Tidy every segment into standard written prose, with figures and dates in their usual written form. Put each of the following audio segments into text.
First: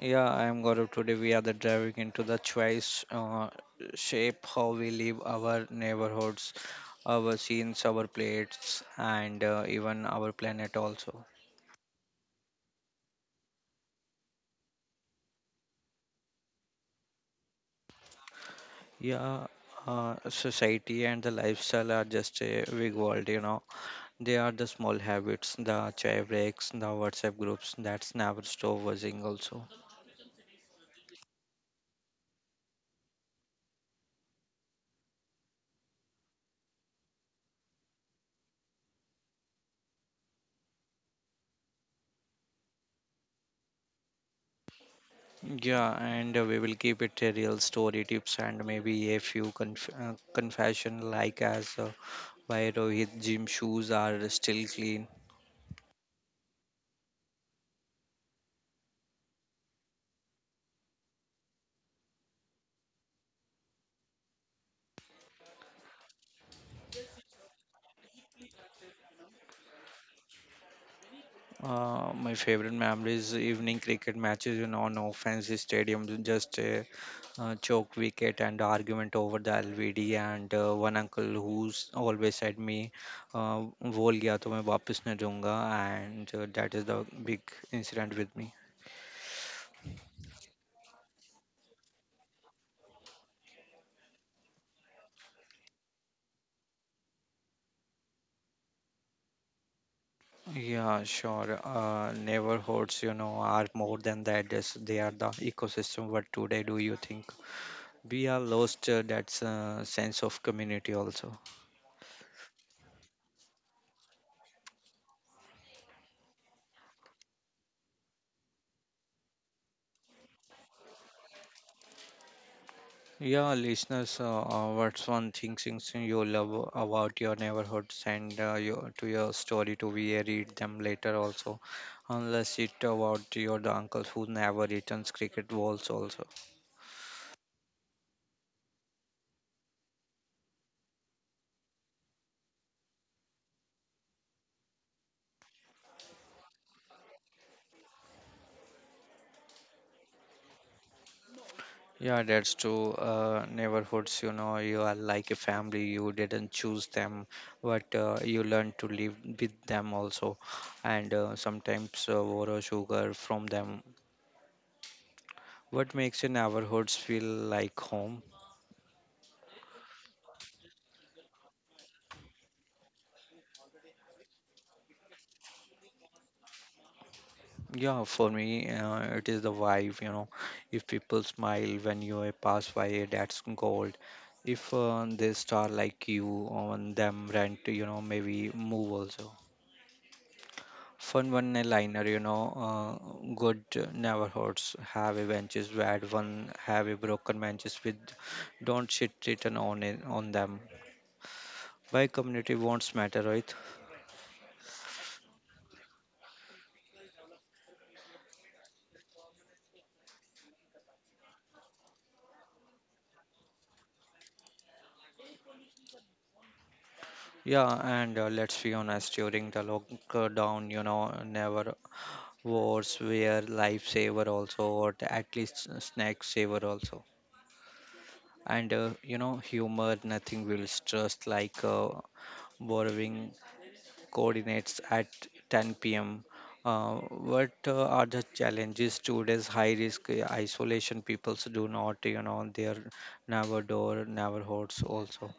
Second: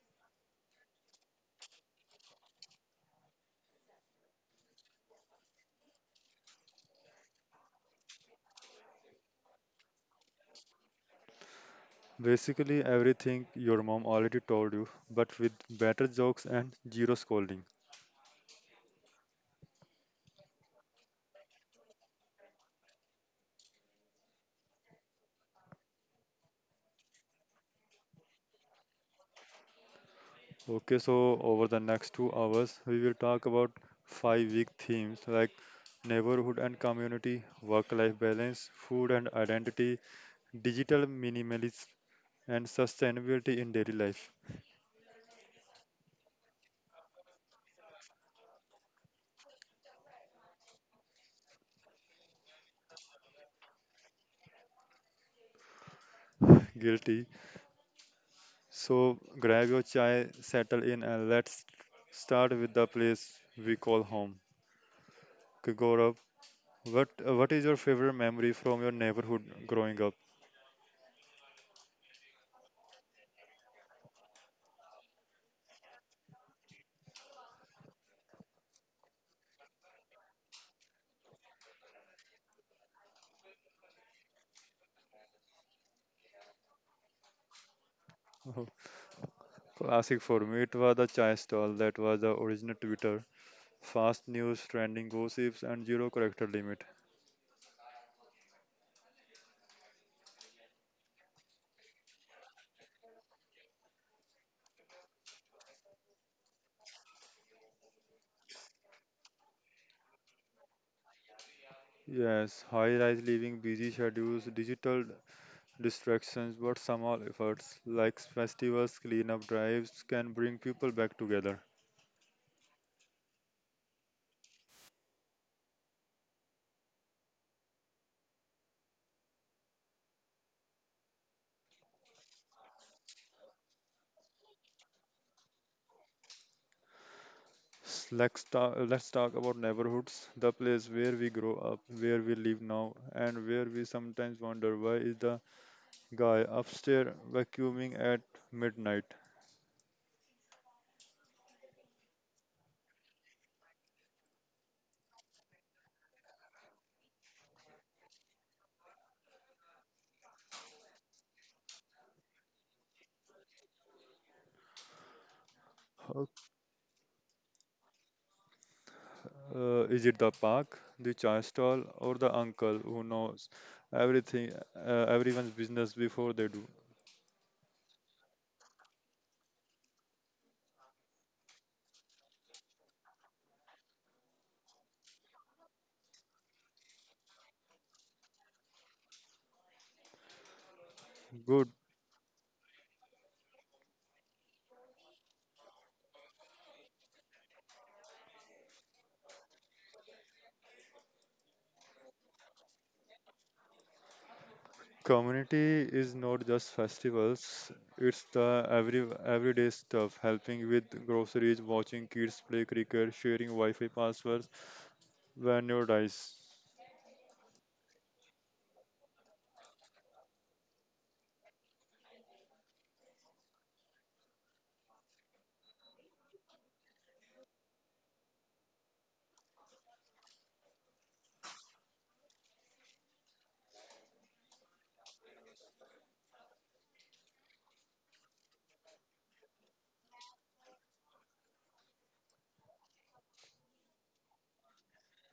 Yeah, I am Gaurav. Today we are the driving into the choice shape how we live our neighborhoods, our scenes, our plates, and even our planet also. Basically, everything your mom already told you, but with better jokes and zero scolding. Yeah, Society and the lifestyle are just a big world, you know. They are the small habits, the chai breaks, the WhatsApp groups that's never stopping also. Okay, so over the next 2 hours, we will talk about 5 week themes like neighborhood and community, work life balance, food and identity, digital minimalism, and sustainability in daily life. Yeah, and we will keep it a real story tips and maybe a few confession like as. Why Rohit gym shoes are still clean. Guilty. So grab your chai, settle in, and let's start with the place we call home. Okay, Gaurav, what is your favorite memory from your neighborhood growing up? My favorite memory is evening cricket matches in on no fancy stadium, just a choke wicket and argument over the LVD and one uncle who's always said me, uh, "बोल गया तो मैं वापस नहीं दूंगा," and that is the big incident with me. Classic for me, it was the chai stall that was the original Twitter. Fast news, trending gossips, and zero character limit. Yeah, sure. Neighborhoods, you know, are more than the address. They are the ecosystem. What today do you think? We are lost that sense of community also. Yes, high-rise living, busy schedules, digital distractions, but somehow efforts like festivals, cleanup drives can bring people back together. Yeah, listeners, what's one thing things you love about your neighborhood, send your to your story to we read them later also, unless it about your the uncles who never returns cricket balls also. Let's talk about neighborhoods, the place where we grow up, where we live now, and where we sometimes wonder why is the guy upstairs vacuuming at midnight. Yeah, that's true. Uh, neighborhoods, you know, you are like a family, you didn't choose them, but you learn to live with them also, and sometimes borrow sugar from them. What makes How your neighborhoods feel like home? Is it the park, the chai stall, or the uncle who knows everything, everyone's business before they do? Yeah, for me, it is the vibe, you know. If people smile when you pass by, that's gold. If they star like you on them rent, you know, maybe move also. Fun one Good. liner, you know, good neighborhoods have a benches where one have a broken benches with don't shit written on it on them. Why community wants matter, right? Community is not just festivals, it's the everyday stuff, helping with groceries, watching kids play cricket, sharing Wi-Fi passwords when you dies. Yeah, and let's be honest, during the lockdown, you know, never wars were lifesaver also, or at least snack saver also. And you know, humor, nothing will stress like borrowing coordinates at 10 p.m. Uh, what are the challenges today's high risk isolation peoples do not, you know, they're never door never hosts also.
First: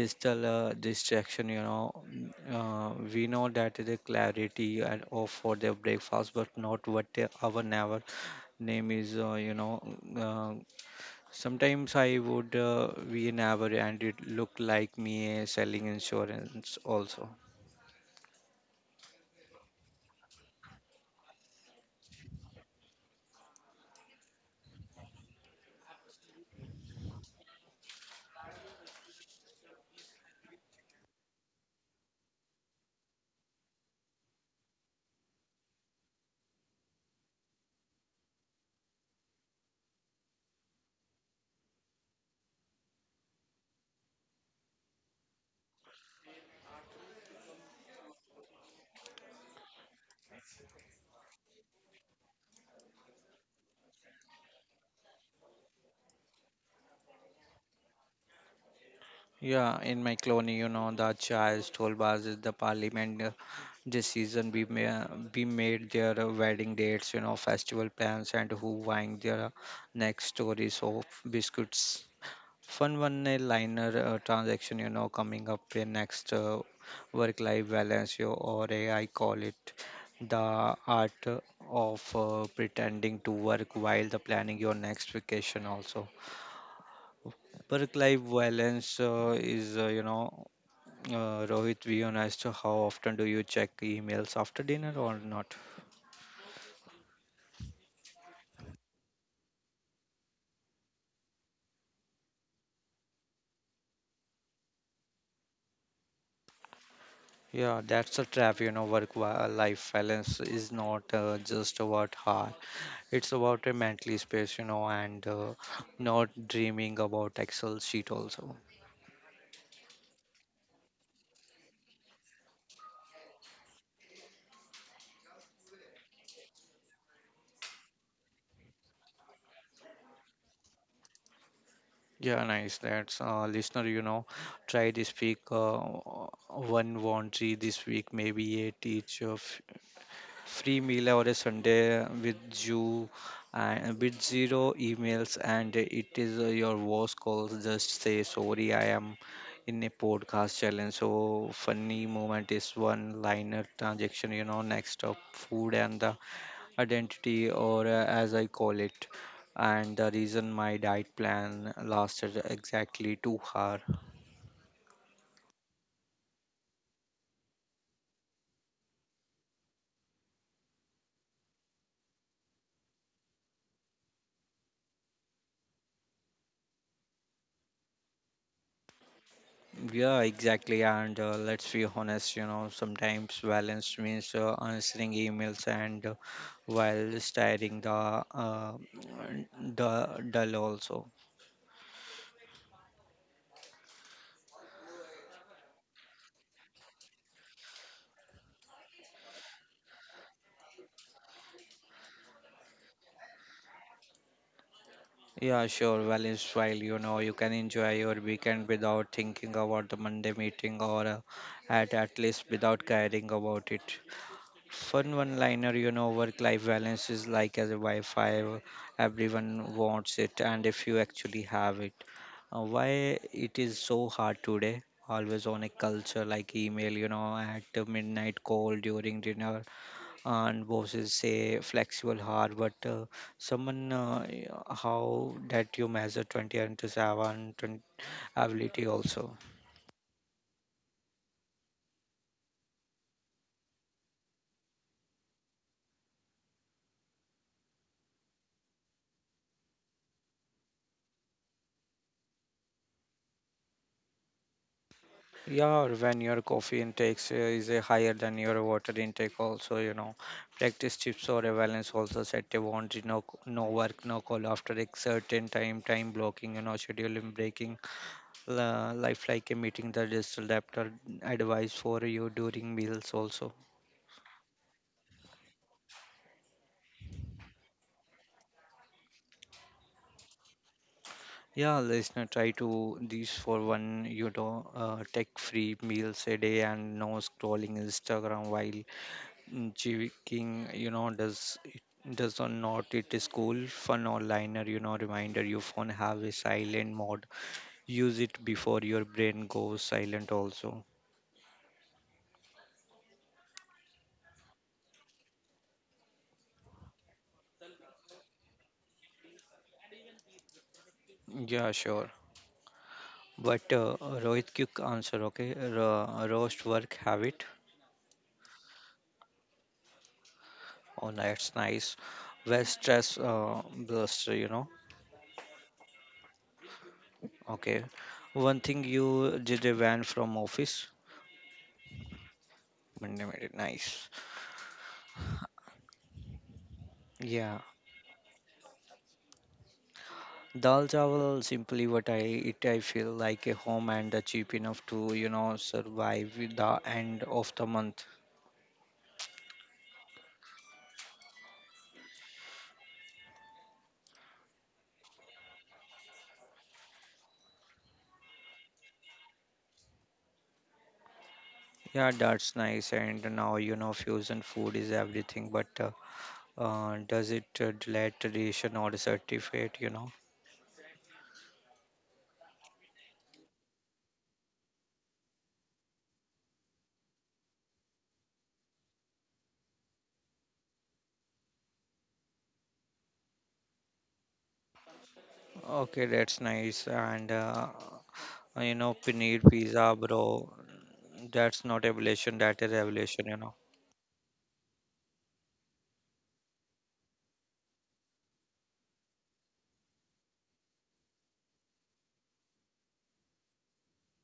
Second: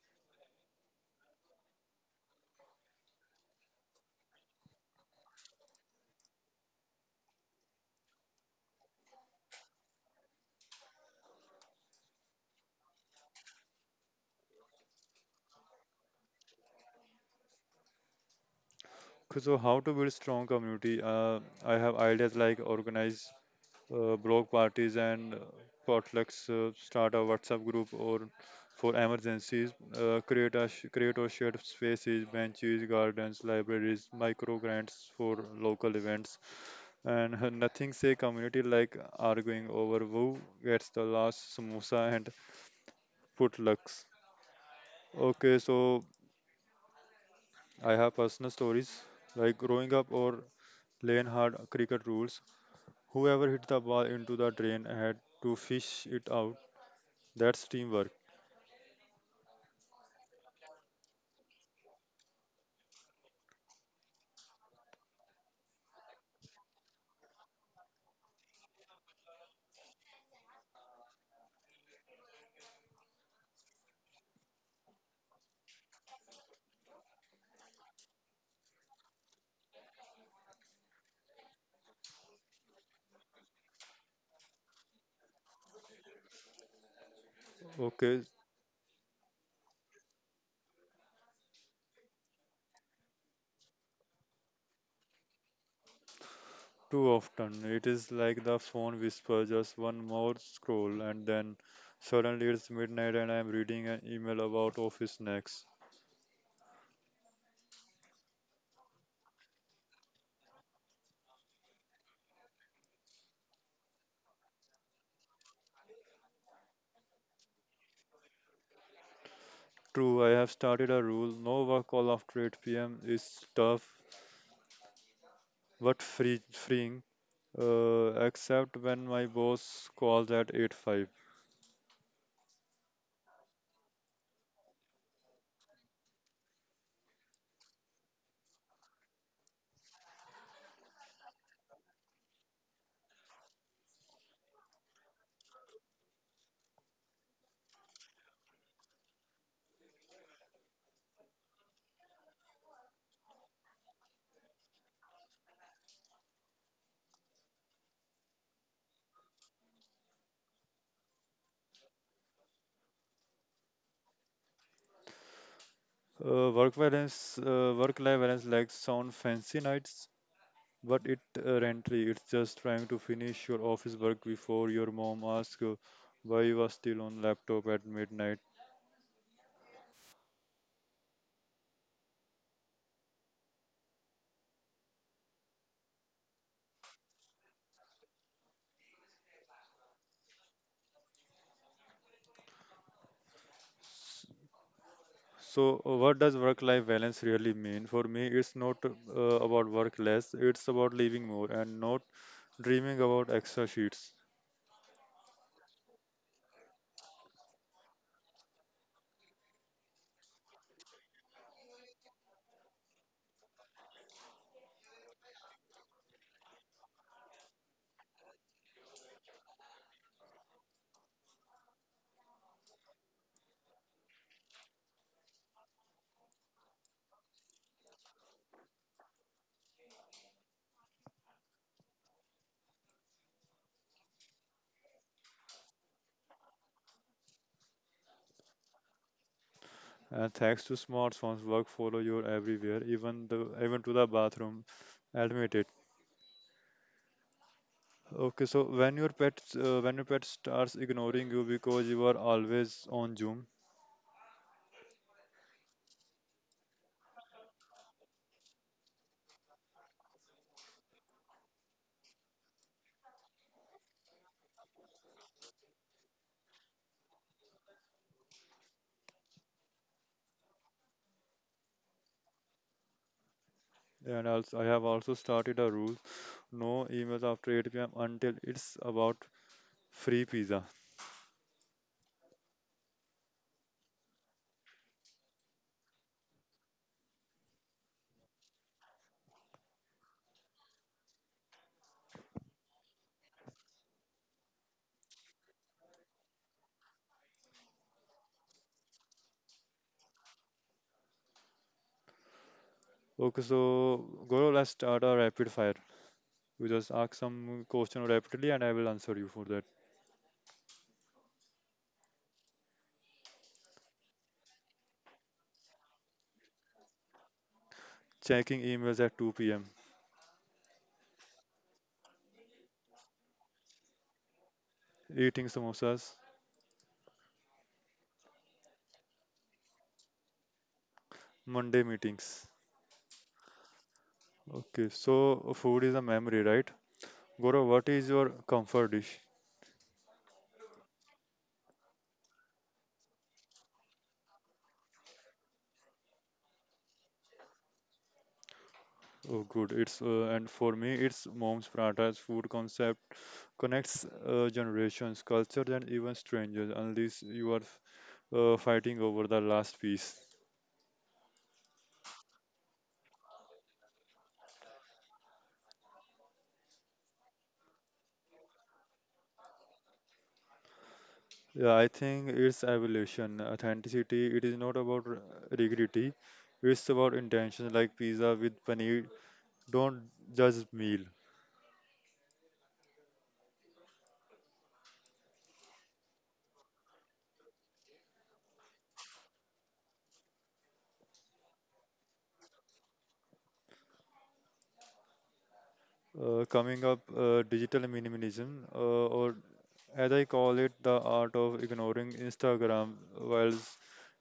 Digital distraction, you know, we know that the clarity and off for their breakfast but not what they, our never name is, you know, sometimes I would we never and it looked like me selling insurance also. So how to build strong community? I have ideas like organize block parties and potlucks, start a WhatsApp group or for emergencies, create a sh- create or shared spaces, benches, gardens, libraries, micro grants for local events, and nothing say community like arguing over who gets the last samosa and potlucks. Okay, so I have personal stories like growing up or playing hard cricket rules. Whoever hit the ball into the drain had to fish it out. That's teamwork. Yeah, in my colony, you know, the Charles told us is the parliament, this season we may we made their wedding dates, you know, festival plans and who buying their next stories of biscuits. Fun one liner transaction, you know, coming up in next work life balance, you or a, I call it the art of pretending to work while the planning your next vacation also. Work Okay, life balance is, you know, Rohit, we on as to how often do you check emails after dinner or not? too often. It is like the phone whisper, just one more scroll, and then suddenly it's midnight and I'm reading an email about office snacks. Yeah, that's a trap. You know, life balance is not just about hard. It's about a mentally space, you know, and not dreaming about Excel sheet also. True, I have started a rule no work call after 8 p.m. is tough but free, freeing, except when my boss calls at 8 5. Yeah, nice. That's listener, you know, try this week, one laundry this week, maybe a teacher free meal or a Sunday with you and with zero emails, and it is your voice calls just say sorry I am in a podcast challenge. So funny moment is one liner transaction, you know, next up food and the identity, or as I call it, and the reason my diet plan lasted exactly 2 hours. Work life balance like sound fancy nights, but it rentry, it's just trying to finish your office work before your mom asks why you are still on laptop at midnight. Yeah, exactly. And let's be honest, you know, sometimes balance means answering emails and while steering the dull also. S- So, what does work-life balance really mean? For me, it's not about work less; it's about living more and not dreaming about extra sheets. Yeah, sure. Balance while, you know, you can enjoy your weekend without thinking about the Monday meeting, or at least without caring about it. Fun one-liner, you know, work-life balance is like as a Wi-Fi. Everyone wants it, and if you actually have it, why it is so hard today? Always on a culture like email, you know, at the midnight call during dinner, and bosses say flexible hard, but someone how that you measure 20 and to 7 20 ability also. And thanks to smartphones, work follow you everywhere, even to the bathroom. Admit it. Okay, so when your pet starts ignoring you because you are always on Zoom. Yeah, when your coffee intake is higher than your water intake, also, you know, practice chips or a balance also, set a boundary, no, no work, no call after a certain time, time blocking, you know, scheduling, breaking, life like a meeting, the digital adapter advice for you during meals also. And also, I have also started a rule no emails after 8 p.m. until it's about free pizza. Yeah, listener, try to these for one, you know, tech free meals a day and no scrolling Instagram while King, you know, does it does or not, it is cool. Fun or liner, you know, reminder your phone have a silent mode. Use it before your brain goes silent also. Okay, so Goro, let's start a rapid fire. You just ask some question rapidly and I will answer you for that. Yeah, sure. But Rohit, quick answer, okay? Roast work habit. Checking emails at 2 p.m., Oh, that's nice. Well, stress buster, you know. eating samosas, Okay. One thing you did a van from office. Monday meetings. Nice. Okay, so food is a memory, right? Yeah. Goro, what is your comfort dish? Dal chawal, simply what I eat, I feel like a home, and cheap enough to, you know, survive with the end of the month. Oh, good. It's and for me, it's mom's prata's food concept connects generations, cultures, and even strangers. Unless you are fighting over the last piece. Yeah, that's nice. And now, you know, fusion food is everything, but does it delay tradition or certificate, you know? Yeah, I think it's evolution, authenticity. It is not about rigidity. It's about intention, like pizza with paneer. Don't judge meal. Okay, that's nice. And, you know, paneer pizza, bro, that's not evolution, that is evolution, you know. Coming up, digital minimalism, or as I call it, the art of ignoring Instagram while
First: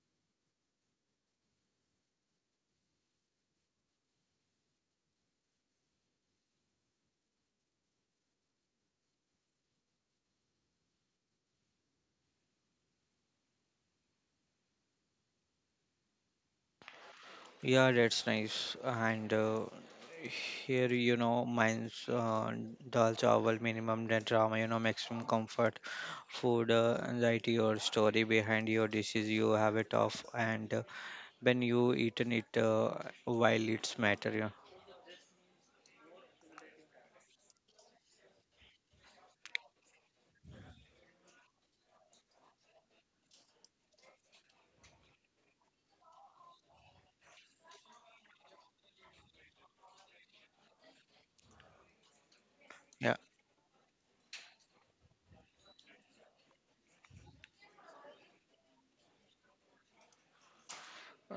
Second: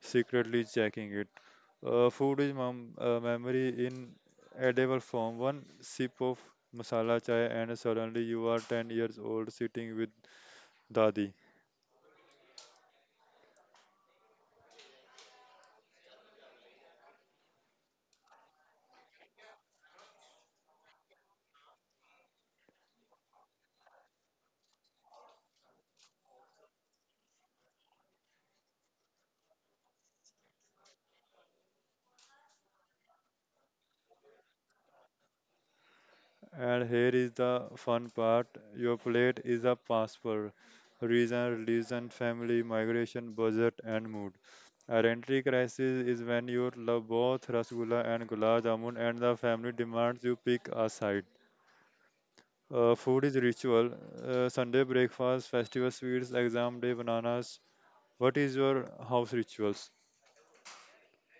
secretly checking it. Food is memory in edible form. One sip of masala chai, and suddenly you are 10 years old sitting with Dadi. Yeah, that's nice. And here, you know, mine's dal chawal, minimum net drama, you know, maximum comfort, food, anxiety, or story behind your dishes. You have it off, and when you eaten it while it's matter, yeah. And here is the fun part, your plate is a passport. Region, religion, family, migration, budget, and mood. Identity crisis is when you love both Rasgulla and Gulab Jamun, and the family demands you pick a side. Yeah, Food is ritual. Sunday breakfast, festival sweets, exam day bananas. What is your house rituals?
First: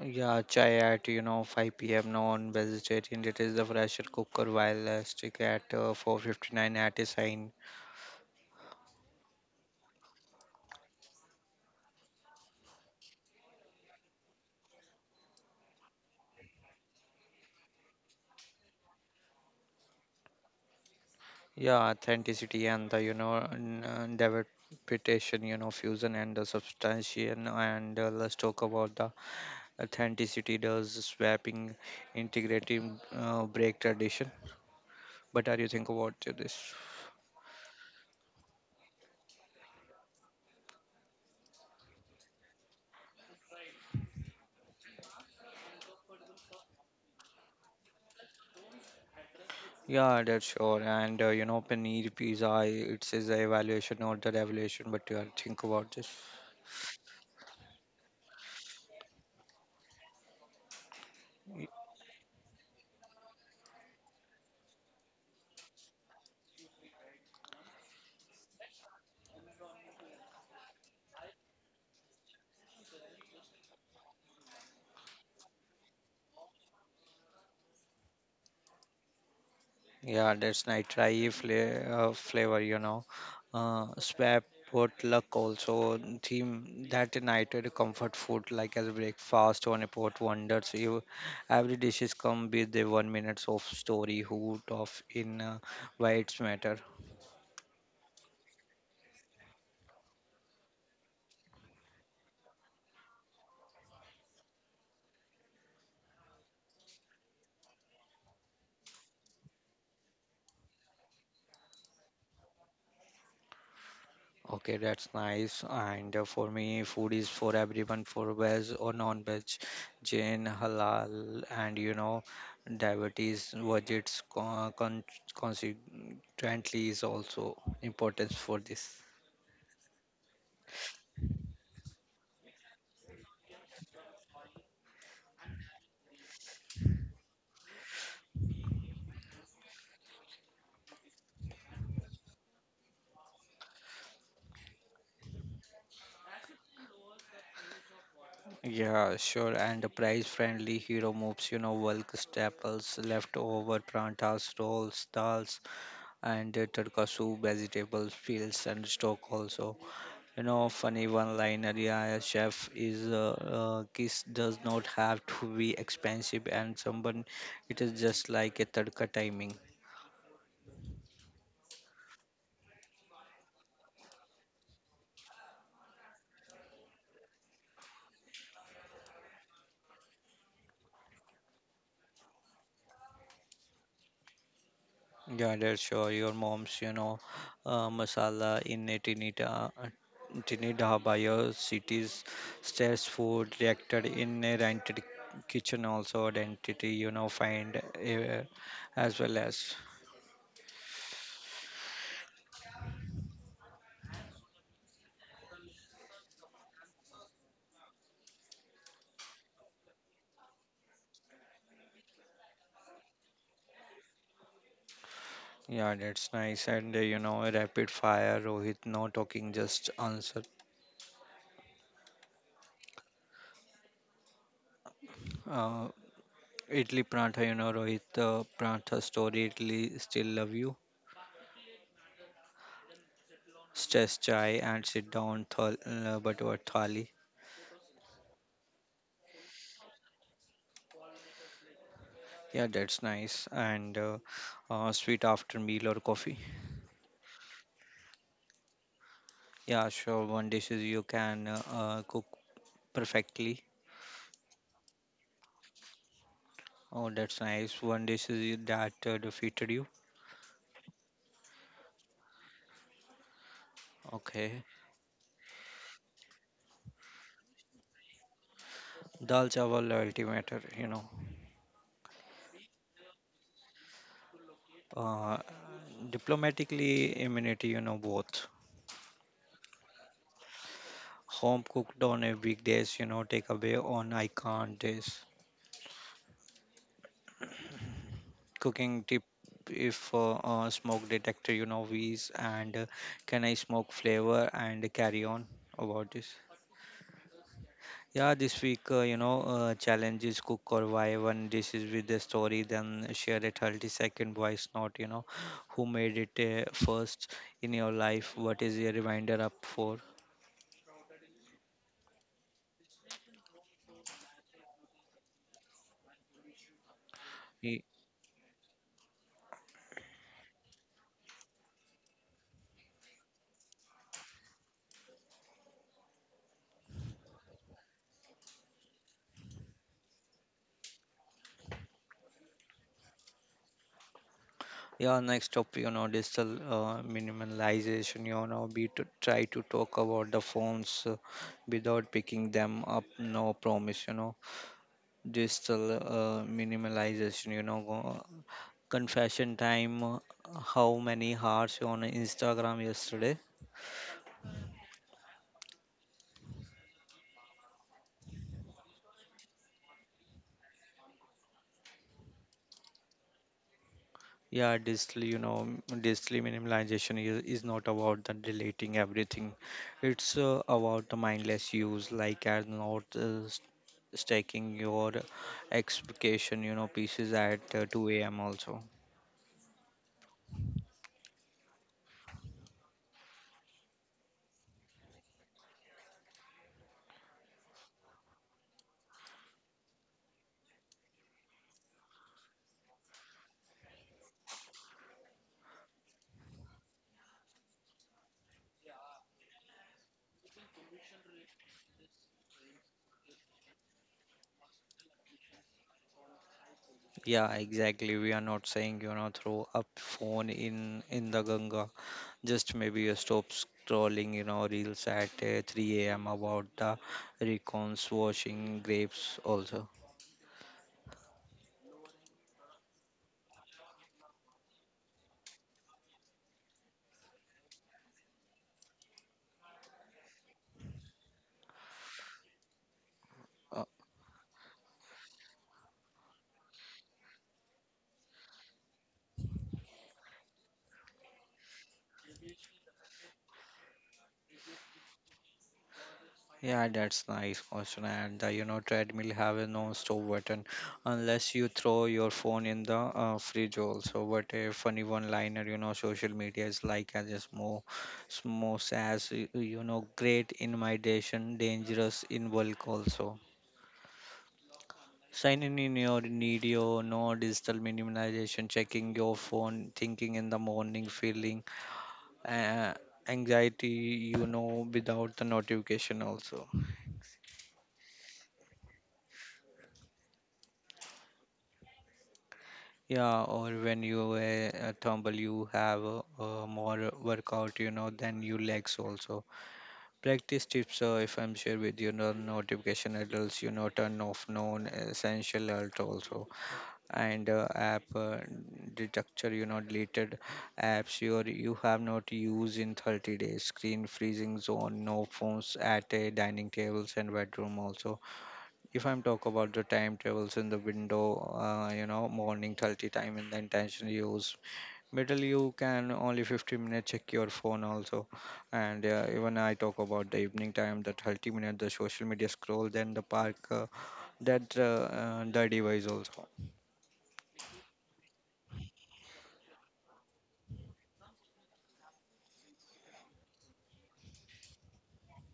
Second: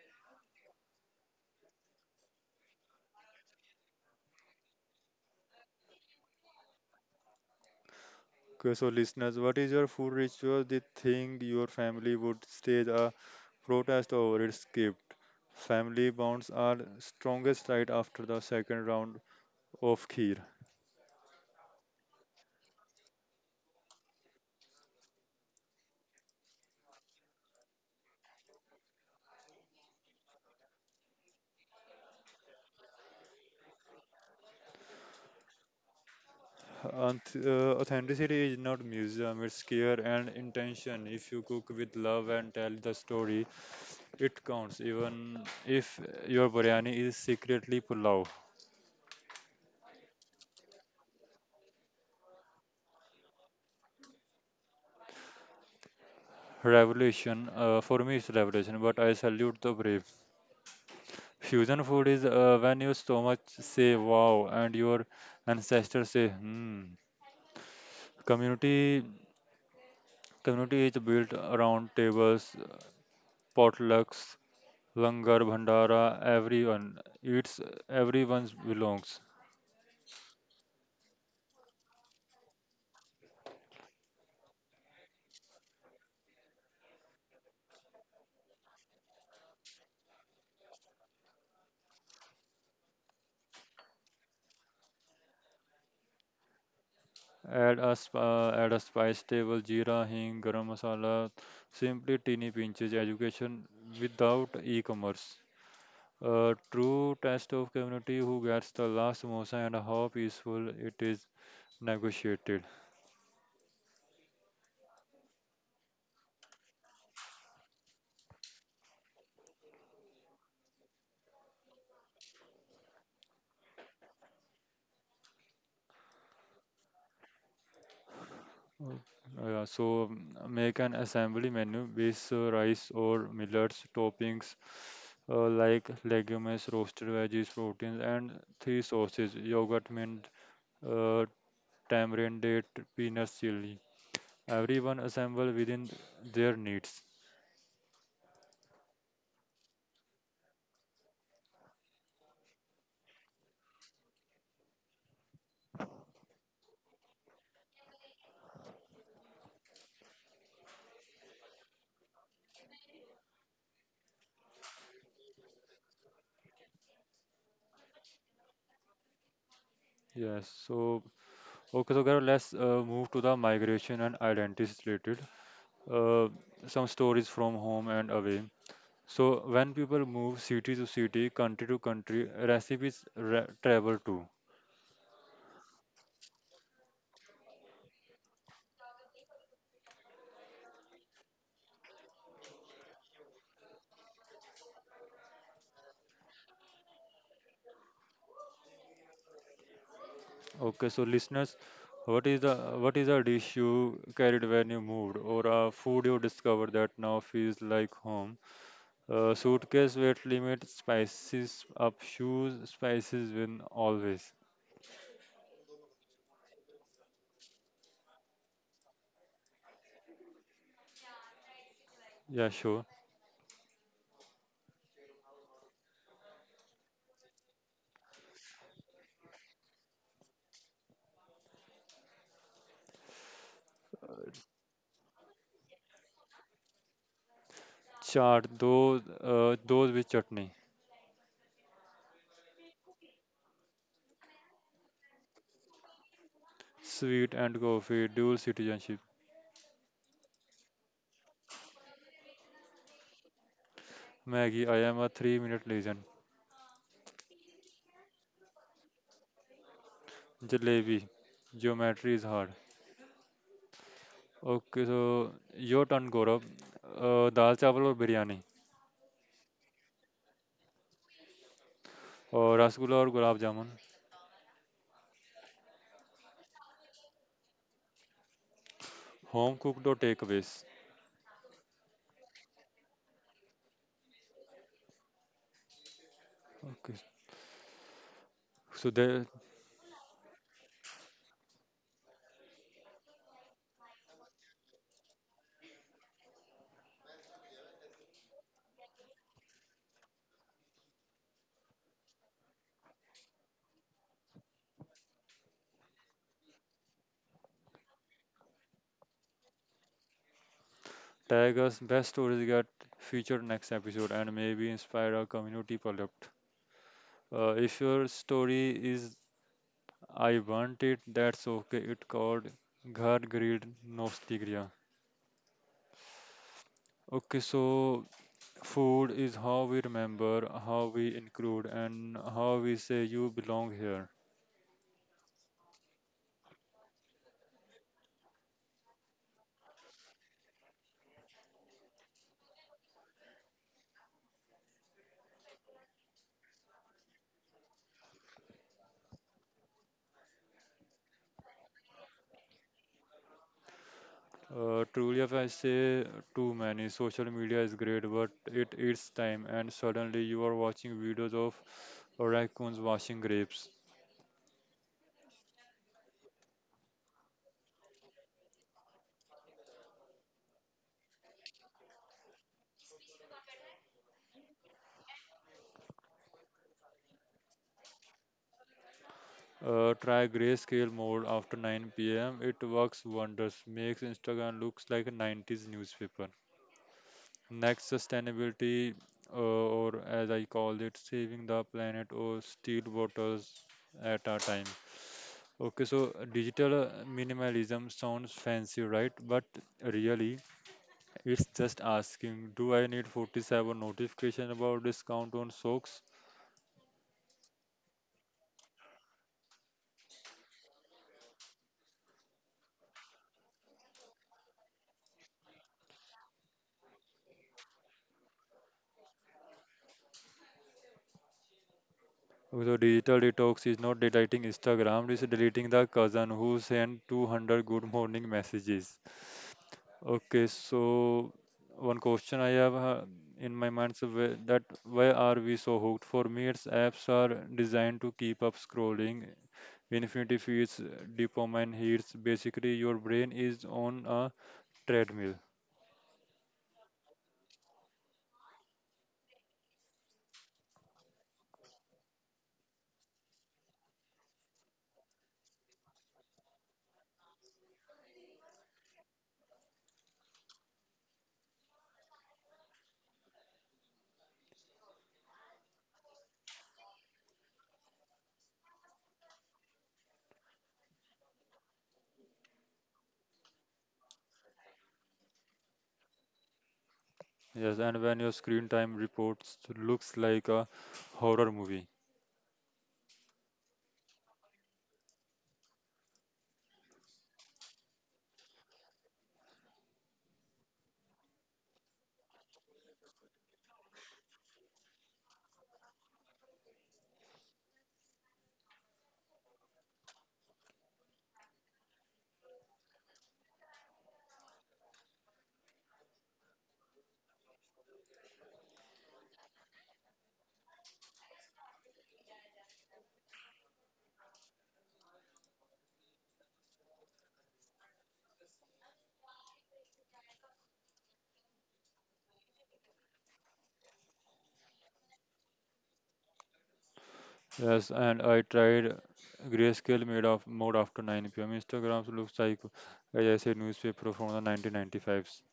yeah, chai at you know 5 p.m. non vegetarian. It is the pressure cooker while stick at 4:59 at a sign. Okay, so listeners, what is your food ritual? The thing your family would stage a protest over its script. Family bonds are strongest right after the second round of Kheer. Yeah, authenticity and the you know interpretation, you know, fusion and the substantiation. And let's talk about the authenticity. Does swapping, integrating, break tradition? What are you think about this? Authenticity is not museum, it's care and intention. If you cook with love and tell the story, it counts, even if your biryani is secretly pulao. Yeah, that's sure. And you know, paneer pizza. It says the evaluation, not the revelation. But you are think about this. Revolution, for me it's revolution, but I salute the brave. Fusion food is when your stomach say wow and your ancestors say hmm. Community Community is built around tables, potlucks, langar, bhandara. Everyone eats. Everyone belongs. Yeah, that's nitrile flavor, flavor, you know. Swap pot luck also theme that united comfort food like as breakfast on a port wonders you every dishes come with the 1 minutes of story hoot of in why it's matter. Add a spice table, jeera, hing, garam masala. Simply teeny pinches. Education without e-commerce. A true test of community who gets the last samosa and how peaceful it is negotiated. Okay, that's nice. And for me, food is for everyone, for veg or non-veg, Jain, halal, and you know, diabetes, budgets, consequently is also importance for this. Oh, yeah, so make an assembly menu with rice or millets, toppings like legumes, roasted veggies, proteins, and three sauces: yogurt, mint, uh, tamarind, date, peanut chili. Everyone assemble within their needs. Yeah, sure. And the price-friendly hero moves, you know, bulk staples, leftover prantas, rolls, dals, and tadka soup, vegetables, fields, and stock also. You know, funny one line a chef is kiss does not have to be expensive, and someone it is just like a tadka timing. Yes. So, Gaurav, let's move to the migration and identities related. Uh, some stories from home and away. So when people move city to city, country to country, recipes travel too. Yeah, that's sure. Your mom's, you know, masala in a teeny dhaba. Your city's stress food reacted in a rented kitchen also identity. You know, find as well as. Okay, so listeners, what is the what is a dish you carried when you moved, or a food you discovered that now feels like home? Suitcase weight limit, spices up, shoes, spices win always. Yeah, that's nice. And you know, rapid fire, Rohit, no talking, just answer. Yeah, sure. Uh, Idli Prantha, you know, Rohit, the Prantha story, Idli still love you. Stress chai and sit down, thal, but what thali. Chaat, those with chutney, Yeah, that's nice. And sweet after meal or coffee. sweet and coffee, dual citizenship. Yeah, sure. One dishes you can cook perfectly. Maggie, I am a three-minute legend. Oh, that's nice. One dishes you- that defeated you. Jalebi, geometry is hard. Okay. Okay, so your turn, Gaurav. Dal chawal or biryani? Dal chawal loyalty matter, you know. Or rasgulla or gulab jamun? Uh, diplomatically immunity, you know, both. Home cooked or takeaways? Home cooked on a weekdays, you know, take away on I can't days. Okay. So Cooking tip, they if smoke detector, you know, V's and can I smoke flavor and carry on about this. Yeah, this week, you know, challenge cook or why one dishes with the story, then share a 30-second voice note, you know, who made it first in your life, what is your reminder up for? tag us best stories get featured next episode and maybe inspire our community product. If your story is I want it, that's okay. It called Ghar Greed Nostigria. Okay, so food is how we remember, how we include, and how we say you belong here. Yeah, next topic, you know, digital minimalization. You know, we to try to talk about the phones without picking them up. No promise, you know. Digital minimalization. You know, confession time. Uh, how many hearts on Instagram yesterday? Truly, if I say too many, social media is great, but it eats time, and suddenly you are watching videos of raccoons washing grapes. Yeah, digital, you know, digital minimalization is not about the deleting everything. It's about the mindless use, like as not stacking your expectation, you know, pieces at 2 a.m. also. Try grayscale mode after 9 pm. It works wonders. Makes Instagram looks like a 90s newspaper. Next, sustainability, uh, or as I call it, saving the planet or steel bottles at a time. Okay, so digital minimalism sounds fancy, right? But really, it's just asking, do I need 47 notification about discount on socks? Yeah, exactly. We are not saying, you know, throw up phone in the Ganga. Just maybe you stop scrolling, you know, reels at 3 a.m. about the recons washing grapes also. So digital detox is not deleting Instagram, it's deleting the cousin who sent 200 good morning messages. Okay, so one question I have in my Uh, mind so wh- that why are we so hooked? For me, its apps are designed to keep up scrolling. Infinity feeds, dopamine hits. Basically, your brain is on a treadmill. Yeah, that's nice question. And the you know treadmill have a non-stop button unless you throw your phone in the fridge also. But a funny one-liner, social media is like as a small, small as great invitation, dangerous in bulk also. Signing in your video, no digital minimization, checking your phone, thinking in the morning, feeling uh, anxiety, without the notification also. Yes, and when your screen time reports looks like a horror movie. Yeah, or when you tumble, you have more workout, than your legs also. Practice tips, if I'm sure with notification alerts, turn off non essential alert also, and app detector, deleted apps you have not used in 30 days. Screen freezing zone, no phones at dining tables and bedroom also if I'm talk about the time travels in the window, morning 30 time in the intention use, middle you can only 15 minutes check your phone also, and even I talk about the evening time, the 30 minute the social media scroll, then the park, that the device also. Yes, and I tried grayscale made of mode after 9 p.m. Instagram looks like as I said newspaper from the 1995s.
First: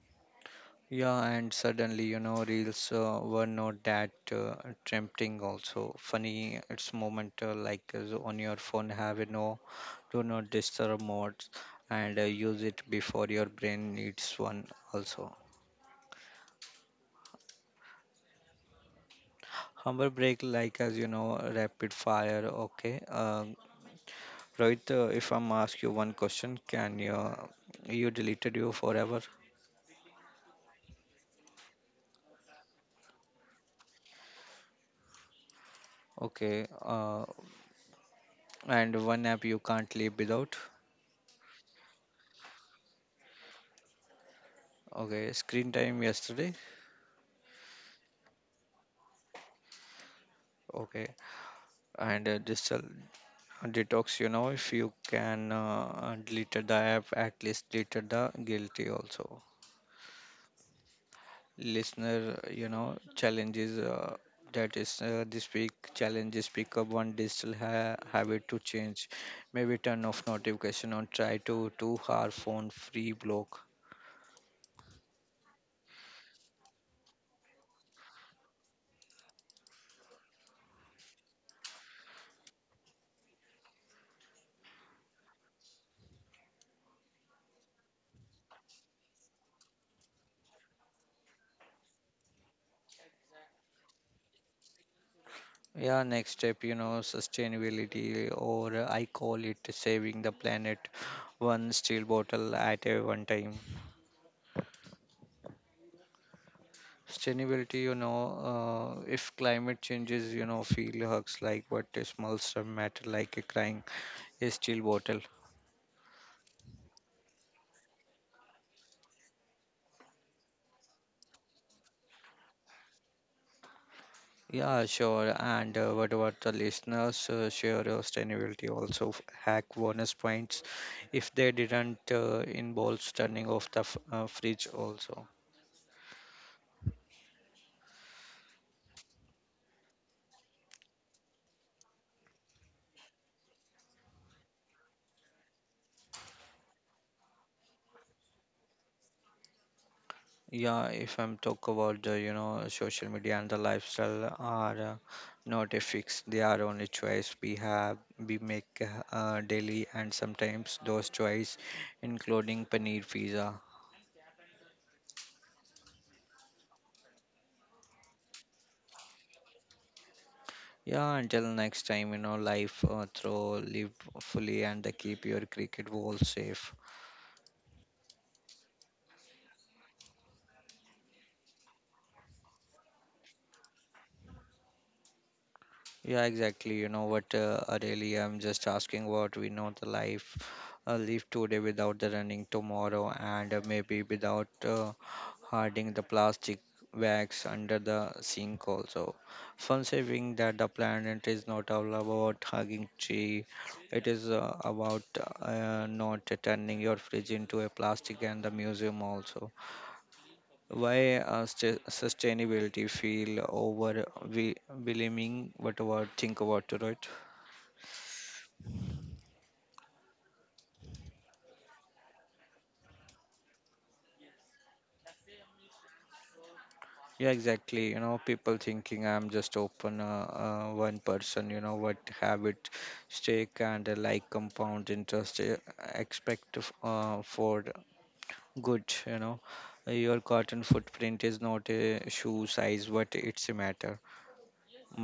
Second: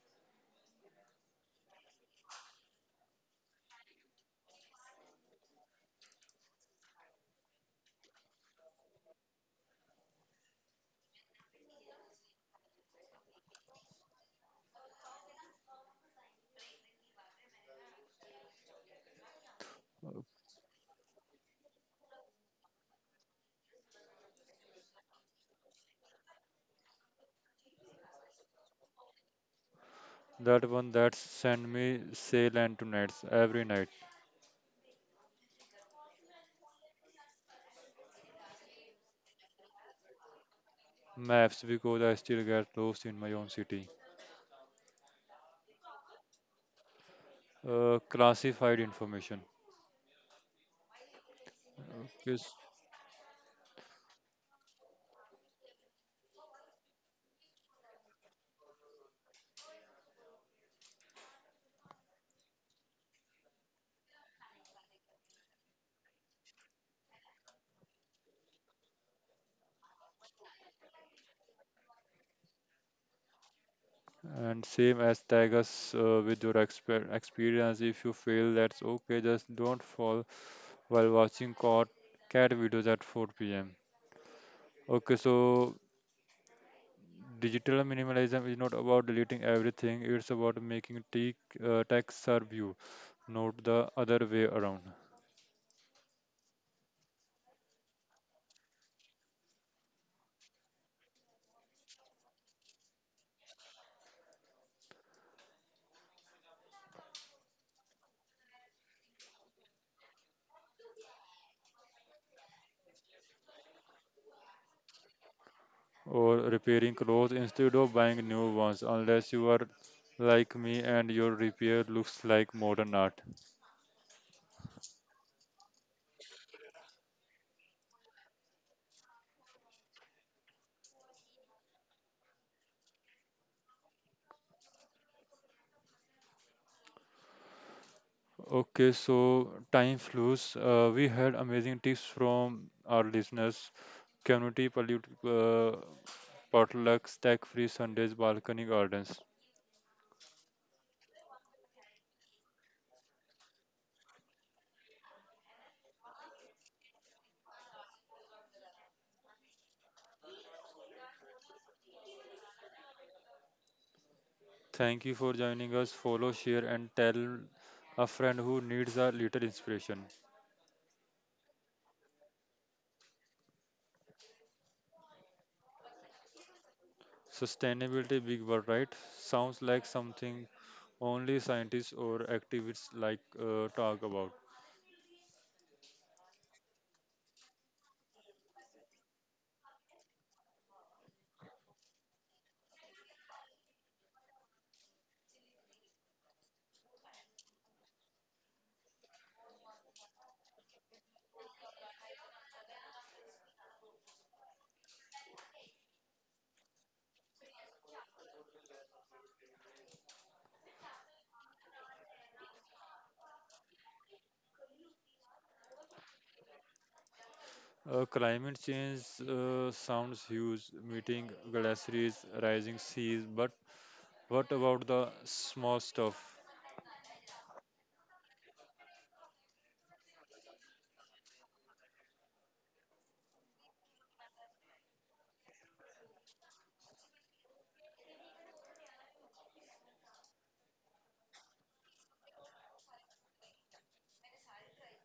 Yeah, and suddenly you know reels were not that tempting also. Funny, it's moment like on your phone have no Do not disturb modes and use it before your brain needs one also. Humble break like as you know rapid fire. Okay, Rohit, if I'm ask you one question, can you deleted you forever? That one that sent me sale and to nights every night. Okay, and one app you can't live without. Maps because I still get lost in my own city. Okay, screen time yesterday. Classified information. Okay, and Okay, this detox you know if you can delete the app at least delete the guilty also listener, challenges that is this week challenges pick up one digital habit to change. Maybe turn off notification on try to 2 hour phone free block. and same as tag us with your experience. If you fail, that's okay. Just don't fall while watching cat videos at 4 pm. Okay, so digital minimalism is not about deleting everything, it's about making tech serve you, not the other way around. Yeah, next step, sustainability or I call it saving the planet one steel bottle at a one time. Sustainability, if climate changes, feel hugs like, but the small stuff matter like a crying a steel bottle. Or repairing clothes instead of buying new ones, unless you are like me and your repair looks like modern art. Yeah, sure. And what about the listeners? Share your sustainability also hack bonus points if they didn't involve turning off the fridge also. Okay, so time flews. We had amazing tips from our listeners. Community pollute, potlucks, tech free Sundays, balcony gardens. Yeah, if I'm talk about the you know social media and the lifestyle are not a fix. They are only choice we have. We make daily and sometimes those choice, including paneer pizza. Thank you for joining us. Follow, share, and tell a friend who needs a little inspiration. Yeah, until next time, life throw, live fully, and keep your cricket ball safe. Sustainability, big word, right? Sounds like something only scientists or activists like talk about. Yeah, exactly. You know what, really, I'm just asking what we know the life. Live today without the running tomorrow, and maybe without hiding the plastic bags under the sink also. Fun saving that the planet is not all about hugging tree. It is about not turning your fridge into a plastic and the museum also. Why sustainability feel over? Overwhelming? What about think about it, right? Climate change sounds huge, meeting glaciers, rising seas, but what about the small stuff? Yeah, exactly. You know, people thinking I'm just open one person. You know what habit, stake and like compound interest expect for good. You know, your cotton footprint is not a shoe size, but it's a matter.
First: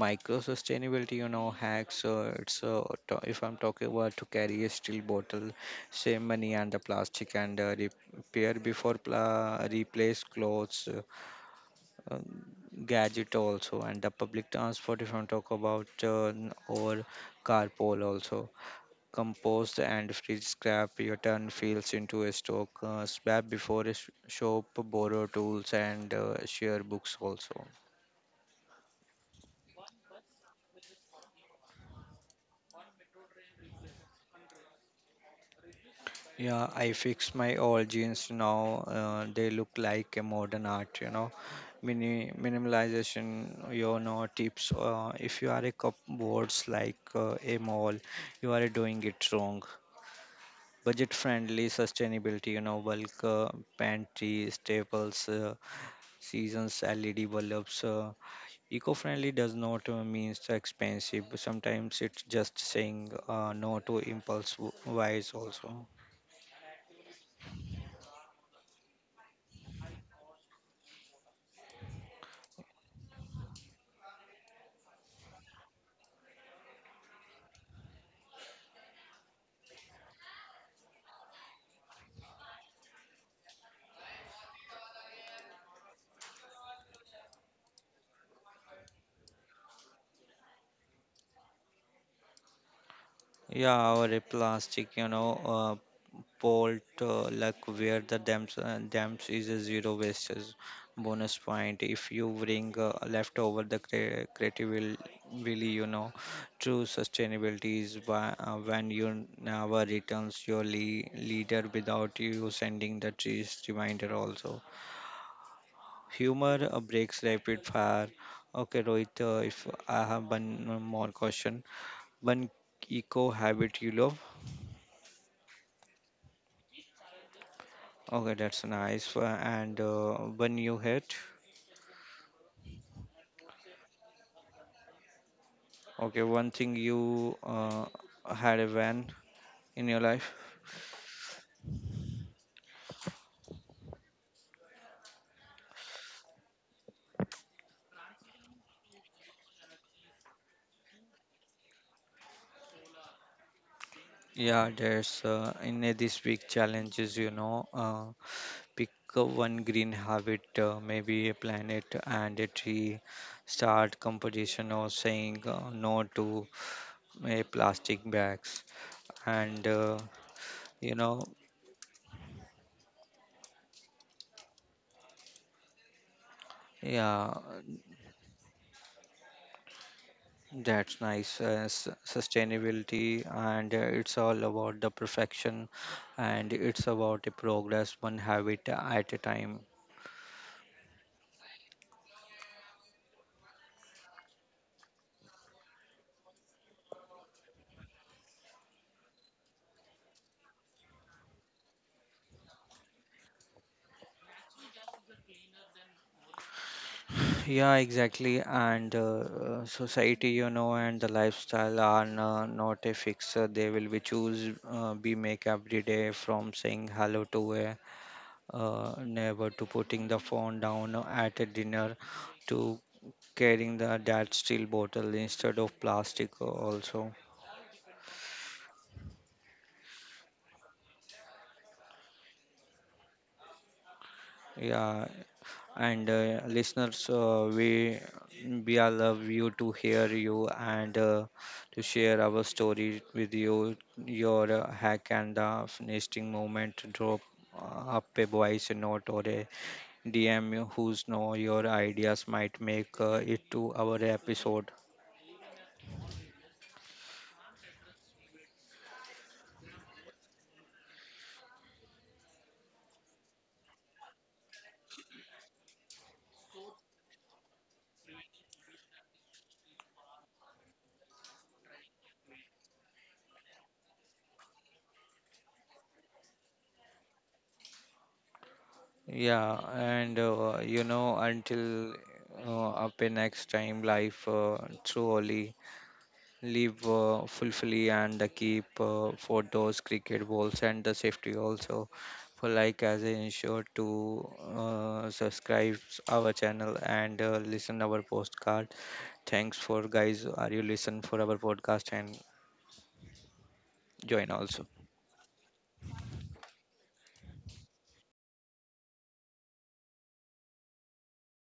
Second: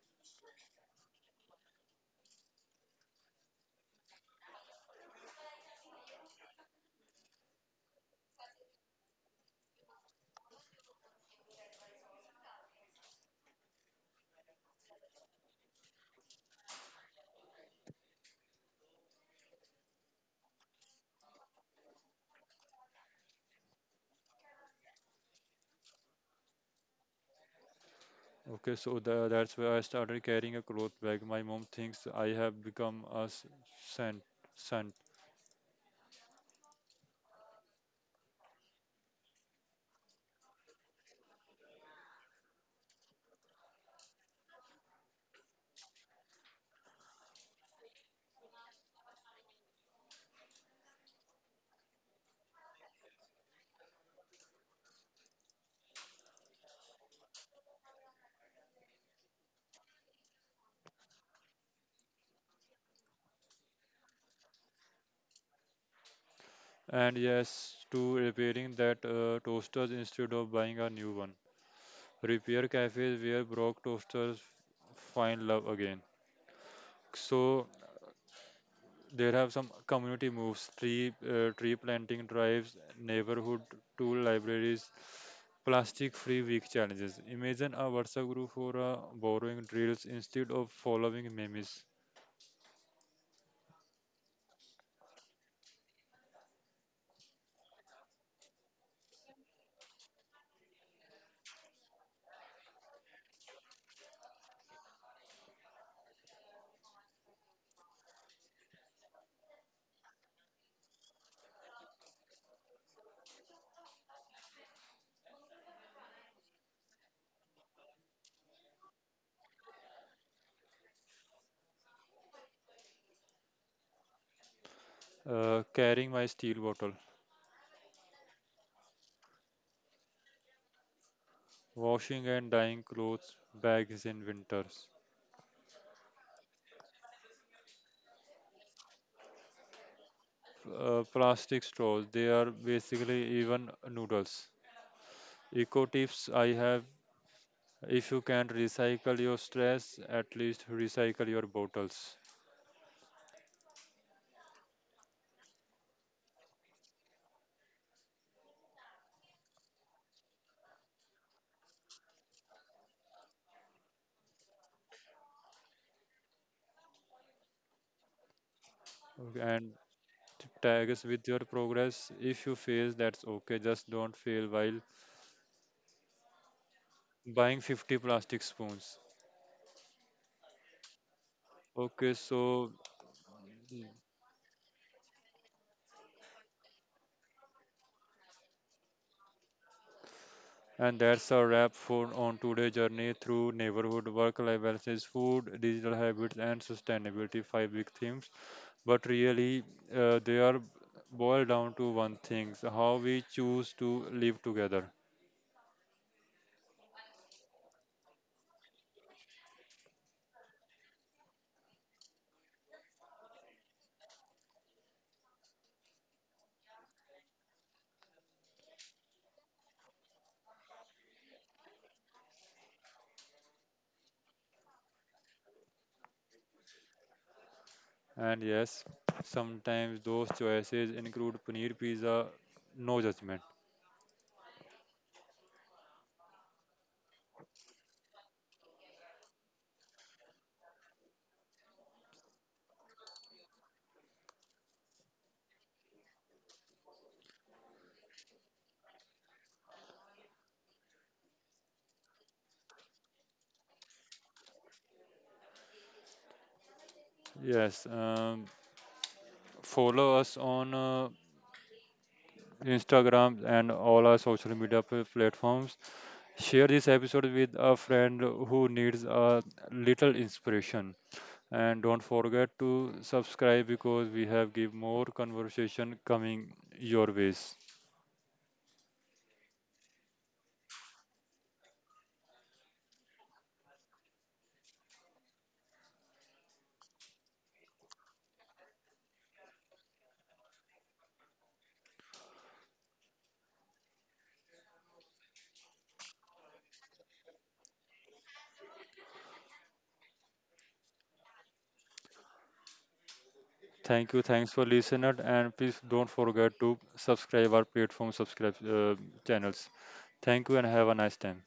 Micro sustainability you know hacks so it's if I'm talking about to carry a steel bottle save money and the plastic and repair before replace clothes uh, uh, gadget also and the public transport if I'm talk about or carpool also compost and free scrap your turn feels into a stock swap before a shop borrow tools and share books also. Okay, so that's where I started carrying a cloth bag. My mom thinks I have become a saint. Yeah, I fix my old jeans now. They look like a modern art, you know. Mini minimalization, tips. If you are a cupboards like a mall, you are doing it wrong. Budget friendly sustainability, bulk pantry, staples, seasons, LED bulbs. Eco friendly does not mean so expensive. Sometimes it's just saying no to impulse buys also. And yes, to repairing that toasters instead of buying a new one. Repair cafes where broke toasters find love again. So there have some community moves, tree planting drives, neighborhood tool libraries, plastic-free week challenges. Imagine a WhatsApp group for borrowing drills instead of following memes. Yeah, our plastic, port, like where the dams, dams is a zero waste is bonus point. If you bring leftover, the creative will, true sustainability is by, when you never returns your le leader without you sending the trees reminder also. Humor breaks rapid fire. Okay, Rohit, if I have one more question, one eco habit you love. Carrying my steel bottle, Okay, that's nice. And when you hit, washing and dyeing clothes bags in winters. okay, one thing you had a van in your life. Uh, plastic straws. They are basically even noodles. Eco tips I have if you can't recycle your stress, at least recycle your bottles. Yeah, there's these big challenges, pick a one green habit, maybe a planet and a tree, start competition or saying no to plastic bags, Okay, and and tag you us know, with your progress. If you fail, that's okay. Just don't fail while yeah. buying 50 plastic spoons. That's nice. Okay, so Sustainability, and it's all about the perfection, and it's about the progress one habit at a time. and that's a wrap for on today's journey through neighborhood work life balances, food, digital habits, and sustainability. Five big themes. But really, they are boiled down to one thing, so how we choose to live together. Yeah, exactly. And society, and the lifestyle are not a fix. They will be choose. We make every day from saying hello to a neighbor to putting the phone down at a dinner to carrying the that steel bottle instead of plastic also. And yes, sometimes those choices include paneer pizza, no judgment. Yeah, and listeners, we are love you to hear you and to share our story with you. Your hack and the nesting moment drop up a voice note or a DM. Who's know your ideas might make it to our episode. Yes, follow us on Instagram and all our social media platforms, share this episode with a friend who needs a little inspiration, and don't forget to subscribe because we have give more conversation coming your ways. Yeah, and you know until up a next time, life truly. Live fully and keep for those cricket balls and the safety also for like as I ensure to subscribe our channel and listen our postcard. Thanks for guys. Are you listen for our podcast and Thank you. join Thanks also. for listener and please don't forget to subscribe our platform subscribe channels. Thank you and have a nice time.